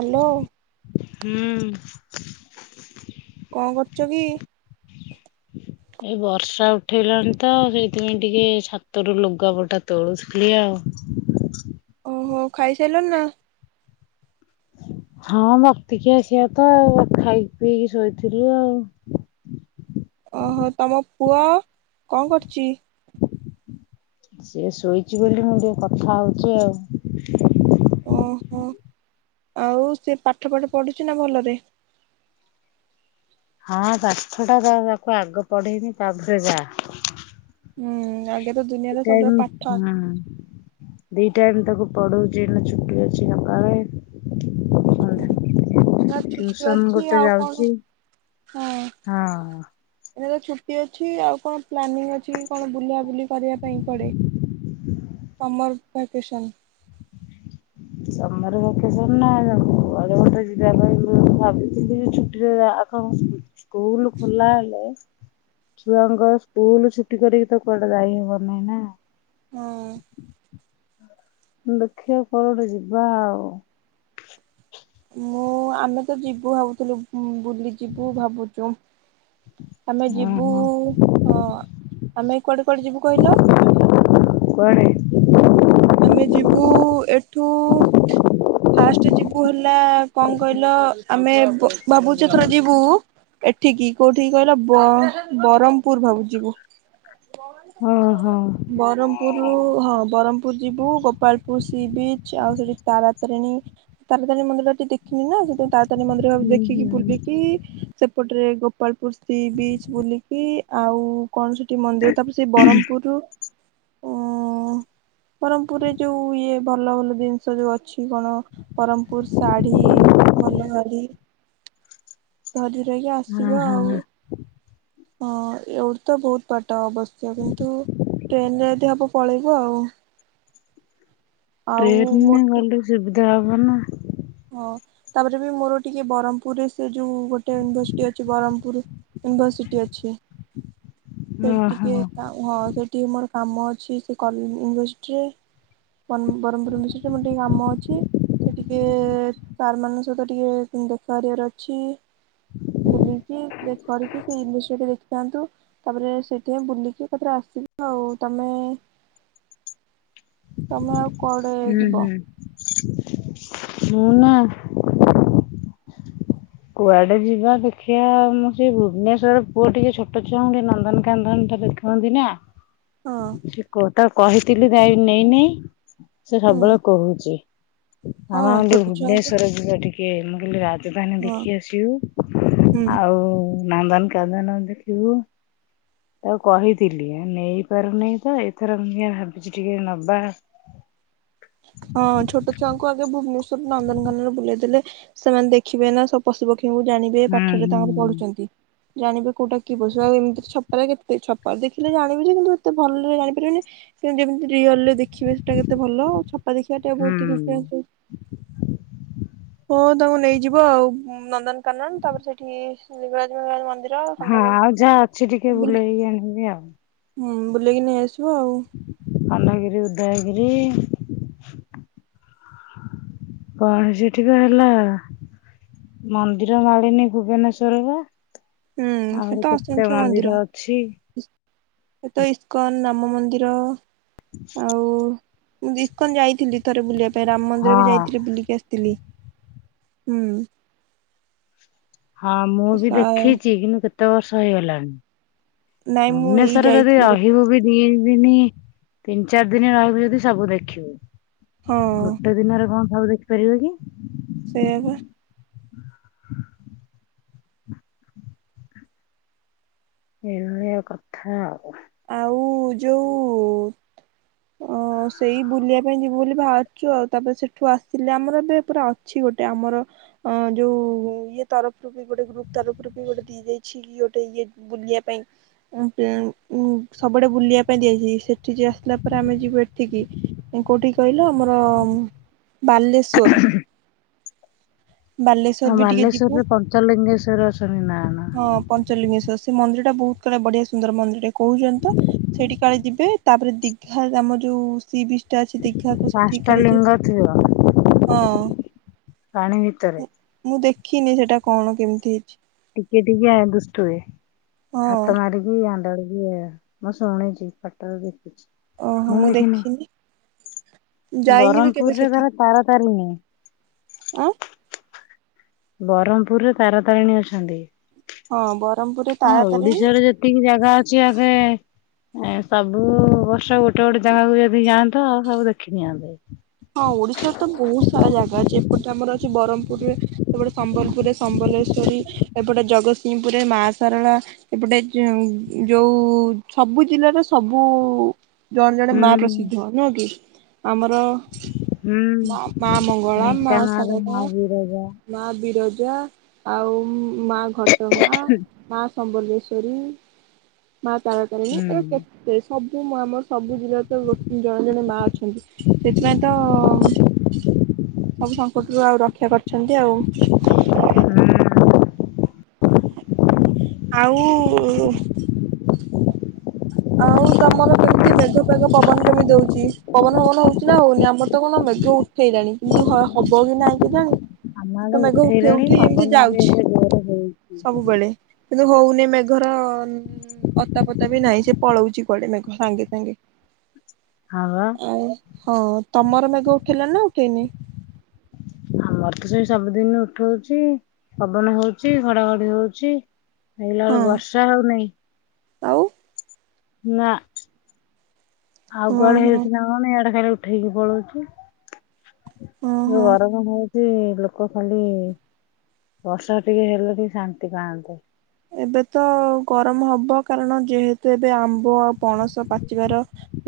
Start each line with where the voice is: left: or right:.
right: Hello.
left: ହୁଁ।
right: କଣ କରୁଛ କି?
left: ଏଇ ବର୍ଷା ଉଠେଇଲାଣି ତ ସେଇଥିପାଇଁ ଟିକେ ଛାତରୁ ଲୁଗାପଟା ତୋଳୁଥିଲି ଆଉ।
right: ଓ ହୋ ଖାଇସାରିଲଣି ନା।
left: ହଁ ବତିକି ଆସିବା ତ ଖାଇ ପିଇକି ଶୋଇଥିଲୁ ଆଉ।
right: ଓ ହୋ ତମ ପୁଅ କଣ କରୁଛି?
left: ସିଏ ଶୋଇଛି ବୋଲି ମୁଁ ଟିକେ କଥା ହଉଛି ଆଉ।
right: ଓ ହୋ ଆଉ ସିଏ ପାଠ ଫାଠ ପଢୁଛି ନା ଭଲରେ।
left: ହଁ ପାଠ ଟା ତାକୁ ଆଗ ପଢେଇବି ତାପରେ ଯା
right: ହୁଁ ଆଗେ ତ ଦୁନିଆରେ ସବୁଠାରୁ
left: କାଇଁ
right: ପାଠ
left: ହଁ। ଦି ଟାଇମ୍ ତାକୁ ପଢଉଚି ଛୁଟି ଅଛି ସକାଳେ
right: ହଁ
left: ସନ୍ଧ୍ୟା।
right: ସେ ଛୁଟି
left: ଟିଉସନ
right: ଅଛି
left: ଗୋଟେ
right: ଆଉ କଣ
left: ଯାଉଛି
right: ହଁ।
left: ହଁ।
right: ଏ ତ ଛୁଟି ଅଛି ଆଉ କଣ ପ୍ଲାନିଂ ଅଛି କଣ ବୁଲିଆ ବୁଲି କରିବା ପାଇଁ କୁଆଡେ ତମର । ଭ୍ୟାକେସନ୍।
left: ସମର ଭ୍ୟାକେସନ ନା [inaudible] ଯିବା ପାଇଁ ମୁଁ ଭାବିଥିଲି ଯେ ଛୁଟିରେ ଆଗ। ସ୍କୁଲ ଖୋଲା ହେଲେ । ଛୁଆଙ୍କର ସ୍କୁଲ ଛୁଟି କରିକି ତ କୁଆଡେ ଯାଇ ହବନି ନା।
right: ନାଇଁ।
left: ଦେଖିବା କୁଆଡେ ଗୋଟେ ଯିବା ଆଉ।
right: ମୁଁ ଆମେ ତ ଯିବୁ ଭାବୁଥିଲୁ। ବୁଲିଯିବୁ ଭାବୁଛୁ। ଆମେ ଯିବୁ
left: ଓହୋ
right: ହଁ ଆମେ କୁଆଡେ କୁଆଡେ ଯିବୁ କହିଲ?
left: କୁଆଡେ।
right: ଆମେ ଯିବୁ ଏଠୁ ଫାଷ୍ଟ ଯିବୁ ହେଲା କଣ କହିଲ ଆମେ ଭାବୁଚି ଏଥର ଯିବୁ ଏଠିକି କୋଉଠିିକି କହିଲ ବରହମପୁର ଭାବୁଚି ଯିବୁ।
left: ଓହୋ
right: ବରମପୁରରୁ ହଁ ବରମ ଯିବୁ ଗୋପାଳପୁର। ସି ବିଚ ଆଉ ସେଠି ତାରାତାରିଣୀ ତାରାତାରିଣୀ ମନ୍ଦିରଟି ଦେଖିନି ନା ସେଠି ତ। ତାନେ ମନ୍ଦିର ଭା
left: ହୁଁ
right: ଦେଖିକି
left: ହୁଁ।
right: ବୁଲିକି ସେପଟ। ରେ ଗୋପାଳପୁର ସ୍୍ରୀ ବିଚ ବୁଲିକି ଆଉ। କଣ ସେଠି ମନ୍ଦିର ତାପରେ ସେଇ ବ୍ରହ୍ମପୁରରୁ। ବ୍ରହ୍ମପୁରରେ ଯୋଉ ଇଏ ଭଲ ଭଲ ଜିନିଷ ଯୋଉ ଅଛି କଣ ବ୍ରହ୍ମପୁର ଶାଢୀ ଭଲ ଶାଢୀ ଧରି ଧୁରାକି
left: ହଁ
right: ଆସିବ
left: ହଁ
right: ଆଉ। ହଁ ଏଉଠି ତ ବହୁତ ବାଟ ଅବଶ୍ୟ କିନ୍ତୁ ଟ୍ରେନ ରେ ଯଦି ହବ ପଳେଇବୁ ଆଉ। ଆଉ
left: ଟ୍ରେନ୍ ରେ
right: ମୋର
left: ଗଲେ
right: ଟିକେ
left: ଶୁବ ଯା ହବନା
right: ହଁ ତାପରେ ବି ମୋର ଟିକେ ବ୍ରହ୍ମପୁରରେ ସେ ଯୋଉ ଗୋଟେ ୟୁନିଭରସିଟି ଅଛି ବ୍ରହ୍ମୁ ପୁର ୟୁନିଭର୍ସିଟି ଅଛି। ସେ
left: ଓହୋ
right: ଟିକେ ହଁ ସେ ଟିକିଏ ମୋର କାମ ଅଛି ସେ କଲେ ୟୁନିଭରସିଟିରେ ବ୍ରହ୍ମପୁର ୟୁନିଭର୍ସିଟିରେ ମୋର ଟିକି କାମ ଅଛି ସେ ଟିକିେ ସାର୍ମାନଙ୍କ ସହିତ ଟିକିେ ଦେଖା କରିବାର ଅଛି। ବୁଲିକିି ଦେଖା କରିକି ସେ ୟୁନିଭର୍ସିଟି ଟିକେ ଦେଖିଥାନ୍ତୁ ତାପରେ ସେଇଥିାଇଁ ବୁଲିକି ଏକଥରେ ଆସିବ ଆଉ ତମେ ତମେ କୁଆଡ଼େ
left: ହୁଁ
right: ଯିବ?
left: ହୁଁ। ମୁଁ ନା? କୁଆଡେ ଯିବା ଦେଖିବା ମୁମ ସେ ଭୁବନେଶ୍ଵର ପୁଅ ଟିକେ ଛୋଟ ଛୁଆଙ୍କୁ ଟିକେ ନନ୍ଦନକାନନ୍ଦନ ଟା ଦେଖନ୍ତି ନା
right: ହଁ
left: ସେ କ ତ କହିଥିଲି ଯାଇ ନେଇନାଇ ସେ
right: ହୁଁ
left: ସବୁବେଳେ କହୁଛି।
right: ହଁ
left: ଆମ ଆମେ
right: ଛୋଟ ଛୁଆଙ୍କୁ
left: ଭୁବନେଶ୍ଵର ଯିବା ଟିକେ। ମୁ କହିଲି ରାଜଧାନୀ
right: ହଁ
left: ଦେଖି ଆସିବୁ
right: ହୁଁ।
left: ଆଉ ନନ୍ଦନ କାନ୍ଦନ ଦେଖିବୁ ଆଉ କହିଥିଲି ଆ ନେଇପାରୁନି ତ ଏଥର ମୁ ଭାବିଛି ଟିକେ ନବା
right: ହଁ ଛୋଟ ଛୁଆଙ୍କୁ ଆଗେ ଭୁବନେଶ୍ଵର ନନ୍ଦନକାନ ରେ ବୁଲେଇ ଦେଲେ ସେମାନେ ଦେଖିବେ ନା ସବ ପଶୁ ପକ୍ଷୀ ଉ ଜାଣିବେ
left: ହୁଁ
right: ପାଠରେ
left: ହୁଁ
right: ତାଙ୍କର ପଢୁଛନ୍ତି। ଜାଣିବେ କଉଟା କି ପଶୁ ଆଉ ଏମିତି ଛପା କେତେ ଛପା ଦେଖିଲେ ଜାଣିବି ଯେ କିନ୍ତୁ ଏତେ ଭଲରେ ଜାଣିପାରିବନି କିନ୍ତୁ ଯେମିତି ରିଅଲ ରେ ଦେଖିବେ। ସେଇଟା କେତେ ଭଲ ଛପା ଦେଖିବାଟା ବହୁତ୍
left: ହୁଁ।
right: ଡିଫରେନ୍ସ ରହୁଛି। ହଁ ତାଙ୍କୁ ନେଇଯିବ ଆଉ ନନ୍ଦନକାନନ ତାପରେ ସେଠି ଶିବରାଜ ମ ମନ୍ଦିର
left: ହଁ
right: ଖଣ୍ଡଗିରି
left: ଆଉ ଯାହା ଅଛି ଟିକେ
right: ବୁଲି
left: ବୁଲେଇ କି ଆଣିବି ଆଉ।
right: ହୁଁ ବୁଲେଇକି ନେଇ ଆସିବ ଆଉ।
left: ଖଣ୍ଡଗିରି ଉଦୟଗିରି କଣ ସେଠିକ ହେଲା ମନ୍ଦିର ମାଳିନି ଭୁବନେଶ୍ଵର ବା
right: ହୁଁ ସେ
left: ଆହୁର କେତେ ମନ୍ଦିର ଅଛି।
right: ଏଇତ ଇସ୍କନ ରାମ ମନ୍ଦିର। ଆଉ ଇସ୍କନ ଯାଇଥିଲି। ରେ ବୁଲିବା ରାମ ମନ୍ଦିର ବି
left: ହଁ।
right: ଯାଇଥିଲି ବୁଲିକି ଆସିଥିଲି। ହୁଁ
left: ହଁ ମୁଁ ବି
right: ସା
left: ଦେଖିଛି କିନ୍ତୁ କେତେ? କେତେ ବର୍ଷ ହେଇଗଲାଣି?
right: ନାଇଁ ମୁଁ ଏଇ
left: ଭୁବନେଶ୍ଵରରେ ଯଦି
right: ଯାଇଥିଲି ଗୋଟେ
left: ରହିବୁ ବି ଦି ଦିନ ତିନି ଚାରି ଦିନ ରହିବି ଯଦି ସବୁ ଦେଖିବୁ।
right: ହଁ
left: ଗୋଟେ ଦିନରେ କଣ? ହଉ ଦେଖ ପରି ହାଗ
right: ସେବ
left: ହ ଏଇଭଳିଆ କଥା ଆଉ।
right: ଆଉ ଯୋଉ ଅ ସେଇ ବୁଲିବା ପାଇଁ ଯିବୁ ବୋଲି ବାାବିଛୁ ଆଉ ତାପରେ ସେଠୁ ଆସିଲେ ଆମର ଏବେ ପୁରା ଅଛି ଗୋଟେ ଆମର ଅ ଯୋଉ ଇଏ ତରଫରୁ ବି ଗୋଟେ ଗ୍ରୁପ ତରଫରୁ ବି ଗୋଟେ ଦି ଯାଇଛି କି ଗୋଟେ ଇଏ ବୁଲିବା ପାଇଁ। ସବୁଆଡ଼େ ବୁଲିବା ପାଇଁ ଦିଯଛି ସେଠି ଯ ଆସିଲା ପରେ ଆମେ ଯିବୁ ଏଠିକି କଉଠି କହିଲ ଆମର ବାଲେଶ୍ଵର ବାଲେଶ୍ଵର
left: ହଁ
right: ବି ଟିକେ ଯିବୁ
left: ମଲେଶ୍ଵରରେ ପଞ୍ଚ ଲଙ୍ଗେଶ ସେ ରଶନି ନା କଣ?
right: ହଁ ପଞ୍ଚଲିଙ୍ଗେଶ୍ଵର ସେ ମନ୍ଦିର ଟା ବହୁତ କଳେ ବଢିଆ ସୁନ୍ଦର ମନ୍ଦିର ଟେ କହୁଛନ୍ତି ତ ସେଇଠି କାଳେ ଯିବେ ତାପରେ ଦିଘା ଆମ ଯୋଉ ଶ ବି ଅ ଦୀଖାକୁ ସେଠିକ
left: ପାଞ୍ଚଟା
right: କରିଛି
left: ଲିଙ୍ଗ ଥିବ
right: ହଁ।
left: ପାଣି ଭିତରେ।
right: ମୁଁ ଦେଖିନି ସେଟା କଣ କେମିତି ହେଇଛି?
left: ଟିକେ ଟିକେ ଆ ଦୁଷ୍ଟ ହୁଏ
right: ହଁ
left: ହାତ ମାରିକି ଆ ପଟଳ ବି ମଁ ସୋହଣ ଜ ପଟଳ ଦେଇ ମୁଁ ଦେଖିନି
right: ଯାଇନି ବି କେବେ
left: ବ୍ରହମପୁରରେ
right: ସେଠି
left: ତାର ତାର ତାରି ନୁହେଁ।
right: ଆଁ
left: ବ୍ରହ୍ମପୁରରେ ତାର ତାରିଣୀ ଅଛନ୍ତି।
right: ହଁ ବ୍ରହ୍ମପୁରରେ
left: ହଁ
right: ତାରା ତାରିଣୀ
left: ଓଡିଶାରେ ଯେତିକି ଜାଗା ଅଛି ଆଗେ ଏ ସବୁ ବର୍ଷ ଗୋଟେ ଗୋଟେ ଜାଗାକୁ ଯଦି ଯାଆନ୍ତ ସବୁ ଦେଖିନ ନିଅନ୍ତେ।
right: ହଁ ଓଡିଶାରେ ତ ବହୁତ ସାରା ଜାଗା ଅଛି ଏପଟେ ଆମର ଅଛି ବ୍ରହ୍ମପୁରରେ ଏପଟେ ସମ୍ବଲପୁରରେ ସମ୍ବଲେଶ୍ଵରୀ ଏପଟେ ଜଗତସିଂହପୁରରେ ମାହାସାରଳା ଏପଟେ ଯୋଉ ସବୁ ଜିଲ୍ଲାରେ ସବୁ ଜଣେ ଜଣେ ମା
left: ହୁଁ
right: ପ୍ରସିଦ୍ଧ ନୁହଁ କି? ଆମର
left: ହୁଁ
right: ମା ମଙ୍ଗଳା ମା ଶ
left: ଢେଙ୍କାନାଳରେ ମା ବିରଜା
right: ମା ବିରୋଧ ଆଉ ମା ଘଟଗା ମା ସମ୍ବଲେଶ୍ବରୀ ମାଆ ତାରା ତାରିଣୀ
left: ହୁଁ
right: ଏ କେତେ ସବ ବୁ ଆମ ସବୁ ଜିଲ୍ଲାରେ ତ ଗୋ ଜଣେ ଜଣେ ମାଆ ଅଛନ୍ତି ସେଥିପାଇଁ ତ ସବୁ ସଙ୍କଟରୁ ଆଉ ରକ୍ଷା କରିଛନ୍ତି ଆଉ।
left: ହୁଁ
right: ଆଉ ଉ ଆଉ ତମର କେମିତି ମେଘ ଫେଘ ପବନ କେମିତି ଦଉଛି ପବନ ପବନ ହଉଛି ନା ହଉନି ଆମର ତ କଣ ମେଘ ଉଠେଇଲାଣି କିନ୍ତୁ ହ ହବ କି ନାହିଁ କେଜାଣି।
left: ଆମ ଆଡେ
right: ତ ମେଘ ଉଠେଇ
left: ଉଠେଇଲାଣି
right: ଉଠେଇ ଏମତି
left: ପବନ ବି
right: ଯାଉଛି
left: ଏବେ ଜୋରେ ହଉଛି।
right: ସବୁବେଳେ କିନ୍ତୁ ହଉନି ମେଘର ଉଁ ଅତା ପତା ବି ନାହିଁ ସେ ପଳଉଛି କୁଆଡେ ମେଘ ସାଙ୍ଗେ ସାଙ୍ଗେ
left: ହଁ ବା
right: ଆଉ ହଁ ତମର ମେଘ ଉଠେଇଲାଣି ନା ଉ ତିନି
left: ଆମର ତ ସେଇ ସବୁଦିନି ଉଠଉଛି ପବନ ହଉଛି ଘଡଘଡି ହଉଛି ଦେଖିଲା
right: ହଁ
left: ବେଳୁ ବର୍ଷା ହଉନାହିଁ।
right: ଆଉ
left: ନା ଆଉ
right: ହଁ
left: କୁଆଡେ
right: ହଁ
left: ହେଇଛି ନା କଣ ଇଆଡେ ଖାଲି ଉ ଉଠେଇକି ପଳଉଛି
right: ହଁ
left: ଯୋଉ
right: ହଁ
left: ଗରମ ହଉ ସେ ଲୋକ ଖାଲି ବର୍ଷା ଟିକେ ହେଲେ ବି ଶାନ୍ତି ପାଆନ୍ତେ
right: ଏବେ ତ ଗରମ ହବ କାରଣ ଯେହେତୁ ଏବେ ଆମ୍ବ ଆଉ ପଣସ ପାଚିବାର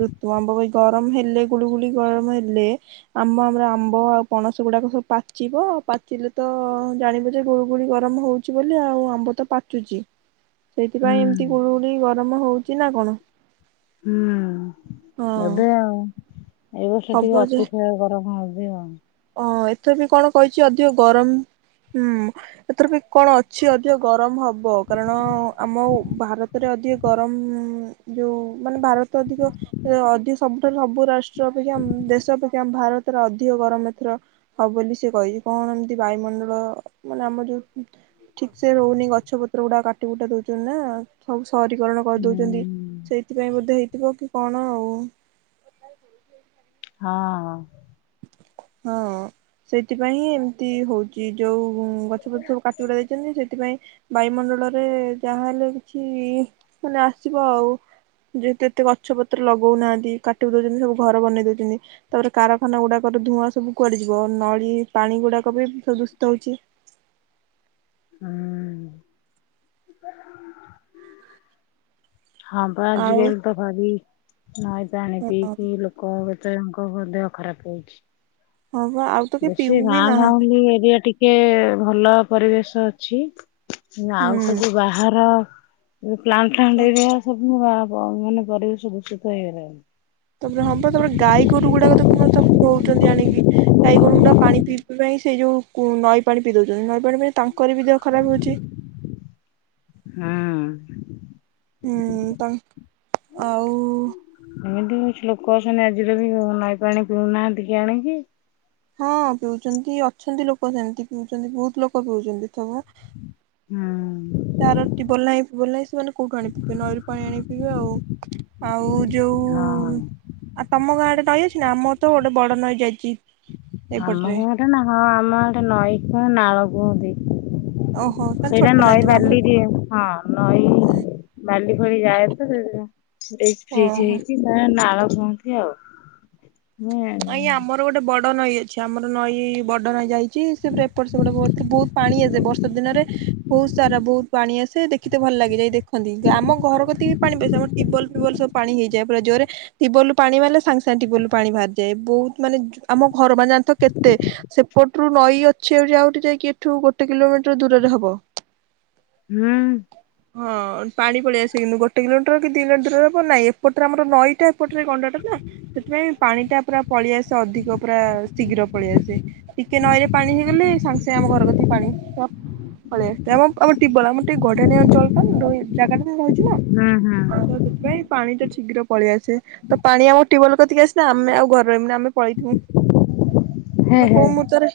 right: ଋତୁ ଆମ୍ବ ବି ଗରମ ହେଲେ ଗୁଳୁଗୁଳି ଗରମ ହେଲେ ଆମ୍ବ ଆମର ଆମ୍ବ ଆଉ ପଣସ ଗୁଡାକ ସବୁ ପାଚିବ ପାଚିଲେ ତ ଜାଣିବୁ ଯେ ଗୁଳୁଗୁଳି ଗରମ ହଉଛି ବୋଲି ଆଉ ଆମ୍ବ ତ ପା ଚୁଛିି ସେଥିପାଇଁ ଏମିତି ଗୁଳୁଗୁଳି ଗର ରମ ହଉଛି ନା କଣ?
left: ହୁଁ
right: ହଁ
left: ବୋଧେ ଆଉ ଏଇ ବର୍ଷ ଟିକେ
right: ହବ
left: ଅତିଶୟ ଗରମ ହଉ ଛି ଆଉ
right: ହଁ ଏଥର ବି କଣ କହିଛି ଅଧିକ ଗରମ ହୁଁ ଏଥର ବି କଣ ଅଛି ଅଧିକ ଗରମ ହ ବ କାରଣ ଆମ ଉ ଭାର ତରେ ଅଧିକ ଗରମ ଉ ଯୋଉ ମାନେ ଭାରତ ଅଧିକ ଏ ଅଧିକ ସବୁଠାରୁ ସବୁ ରାଷ୍ଟ ଷ୍ଟ୍ର ଅପେକ୍ଷା ଆମ ଦେଶ ଆମ ଭାରତରେ ଅଧିକ ଗରମ ର ହବ ବୋଲି ସେ କହିଛି କଣ ଏମତି ବାୟୁମଣ୍ଡଳ ମାନେ ଆମର ଯୋଉ ଠିକ ସେ ରହୁନି ଗଛ ପତ୍ର ଗୁଡା କାଟି କୁଟା ଦଉଛନ୍ତି ନା ସବୁ ସହରୀକରଣ କରିଦଉଛନ୍ତି
left: ହୁଁ।
right: ସେଇଥିପାଇଁ ବୋଧେ ହେଇଥିବ କି କଣ ଆଉ?
left: ହଁ
right: ହଁ ସେଥିପାଇଁ ଏମିତି ହଉଛି ଯୋଉ ଉ ଗଛ ପତ୍ର ସବୁ କାଟି ଗୁଡା ଦେଇଛନ୍ତି ସେଥିପାଇଁ ବାୟୁମଣ୍ଡଳରେ ଯାହା ହେଲେ କିଛି ମାନେ ଆସିବ ଆଉ ଯେହେତୁ ଏତେ ଗଛ ପତ୍ର ଲଗଉନାହାନ୍ତି କାଟି କୁଡା ଦଉଛନ୍ତି ସବୁ ଘର ବନେଇ ଦଉଛନ୍ତି ତାପରେ କାର ଖାନା ଗୁଡାକର ଧୂଆଁ ସବୁ କୁଆଡେ ଯିବ ନଳି ପାଣି ଗୁଡାକ ବି ପ୍ରଦୂଷିତ ହଉଛି।
left: ହୁଁ ହଁ ବା ଆଜି
right: ଆଉ
left: କାଲି ତ ଭାରି ହଁ ଜାଣିଛି ପିଇ କି ଲୋକ ଦେଇଙ୍କ ଦେହ ଖରାପ ହେଇଛି।
right: ହଁ ବା ଆଉ ତ କେହି
left: ବେଶୀ
right: ପିଉ ବି
left: ଗାଁ
right: ନାହାନ୍ତି
left: ଗାଉଁଲି ଏରିଆ ଟିକେ ଟିକେ ଭଲ ପରିବେଶ ଅଛି। ନା ଆଉ
right: ହୁଁ
left: ସବୁ ବାହାର ପ୍ଲାଣ୍ଟ ଫାଣ୍ଟ ଏରିଆ ସ ମାନେ ପରିବେଶ ଦୂଷିତ ହେଇଗଲାଣି।
right: ତାପରେ ହଁବ ତାପରେ ଗାଈ ଗୋରୁ ଗୁଡାକ ଦେଖୁନମର ବହୁ ଜଣିକି ଟାଇଗୋରୁ ଗୋଟା ପାଣି ପିଇବା ପାଇଁ ସେଇ ଯୋଉ ନଈ ପାଣି ପିଇ ଦଉଛନ୍ତି ନଈ ପାଣି ପ ତାଙ୍କ। କରିବି ଦେହ ଖରାପ ହଉଛି। [inaudible]
left: ହୁଁ [inaudible]
right: ହୁଁ ତା [inaudible] ଆଉ
left: ଏମିତି କି କିଛି ଲୋକ ଆସଛନ୍ତି ଆଜିର ବି ନାଇ ପାଣି କିିଣୁନାହାନ୍ତି କି ଆଣିକି।
right: ହଁ ପିଉଛନ୍ତି ଅଛନ୍ତି ଲୋକ ସେମିତି ପିଉଛନ୍ତି ବହୁତ ଲୋକ ପିଉଛନ୍ତିଥମେ
left: [inaudible] ହୁଁ।
right: ତାର ବୋଲ ବୋଲ ସେମାନେ କୋଉଠୁ ଆଣି ପିିବେ ନଈରୁ ପାଣି ଆଣି ପିବେ ଆଉ ଆଉ
left: ହଁ
right: ଯୋଉ ଆ ତମ ଗାଁଡେ ନଈ ଅଛି ନା ଆମ । ତ ଗୋଟେ ବଡ ନଈ ଅଛି।
left: ଆମ ହ ଏଟେ ନା ହଁ ଆମ ଗଟେ ନଈକ ନାଳ ହୁହନ୍ତିି।
right: ଓହୋ ତାହେଲେ
left: ସେଇଟା
right: ଛୋଟ
left: ନଈ
right: ନଈଥିବ ଆମର
left: ବାଲି ଦିଏ ହଁ ନଈ ବାଲି ଭଳି ଯାଏ ତ ସେ ଫ୍ରିଜ
right: ଓହୋ
left: ହେଇଛି ନା ନାଳ। କହନ୍ତି ଆଉ। [inaudible]
right: ଆ ଆମର ଗୋଟେ ବ ବଡ଼ ନଈ ଅଛି ଆମର ନଈ ବଡ ନଈଁ ଯାଇଛି। ସେ ଏପଟ ସେପଟେ ବହୁତ ପାଣି ଆସେ ବର୍ଷା ଦିନରେ। ବହୁତ ସାରା ବହୁତ ପାଣି ଆସେ ଦେଖୀତେ ଭଲ ଲାଗେ ଯାଇ ଦେଖ କଖନ୍ତି ଆମ ଘର କତି ପାଣି ତିବଲ ଫିବଲ ସବୁ ପାଣି ହେଇଯାଏ ପୁରା ଯୌରେ ତିବଲ ରୁ ପାଣି ବାହାରିଲେ ସାଙ୍ଗେ ସାଙ୍ଗେ ତିବଲ ରୁ ପାଣି ବା ବହୁତ ମାନେ ଆମ ଘର ମ ଯାଣ ତ କେତେ ସେପଟରୁ ନଈ ଅଛିଠି ଆଉଠି ଯାଇକି ଏଠୁ ଗୋଟେ କିଲୋମିଟର ଦୂରରେ ହବ।
left: ହୁଁ।
right: ହଁ ପାଣି ପଳେଇ ଆସ କିନ୍ତୁ ଗୋଟେ କିଲୋମିଟର କି ଦି କିଲୋମିଟର ହବ ନାଇଁ ଏପଟରେ ଆମର ନଈ ଟା ଏପଟରେ ଗଣ୍ଡାଟା ନା ସେଥିପାଇଁ ପାଣି ଟା ପଳେଇ ଆସେ ଟିକେ ନଈରେ ପାଣି ହେଇଗଲେ ପଳେ। ଆମ ଆମ ଟବଲ ଆମର ଟିକେ ଘଡଣି ଅଞ୍ଚଳ ଟା ଜାଗା ଟା ରହିଛି ନା
left: ହୁଁ
right: ତ ସେଥିପାଇଁ ପାଣି ଟା ଶୀଘ୍ର ପଳେଇଆସେ ତ ପାଣି ଆମ ଟ୍ୟୁୟଲ କତିକି ଆସେ ଆମେ ଆଉ। ରହିମ ନା ଆମେ ପଳେଇଥିବୁ।
left: ହେଁ
right: କାରଣ କୋଉ
left: ହେଁ
right: ମୁହୂର୍ତ୍ତରେ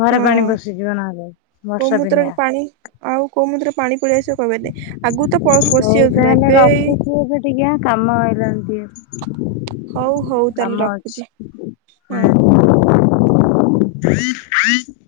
left: ଘରେ ପାଣି
right: ହଁ
left: ବସିଯିବ ନହେଲେ
right: କୋଉ
left: ବର୍ଷା
right: ମୁହୂର୍ତ୍ତରେ
left: ଦିନଆ।
right: ପାଣି ଆଉ କୋଉମୁଦ୍ର ପଶି
left: ହଉ
right: ଯାଉଥିଲା
left: ତାହେଲେ
right: ଏବେ ଏଇ
left: ରଖୁଛୁ ଏବେ ଟିକେ କାମ ଆଇଲାଣି
right: ହଉ
left: ଟିକେ।
right: ହଉ ତାହେଲେ
left: କାମଅଛି
right: ରଖୁଛି
left: ହୁଁ
right: ହଁ।
left: ଉ। [unintelligible]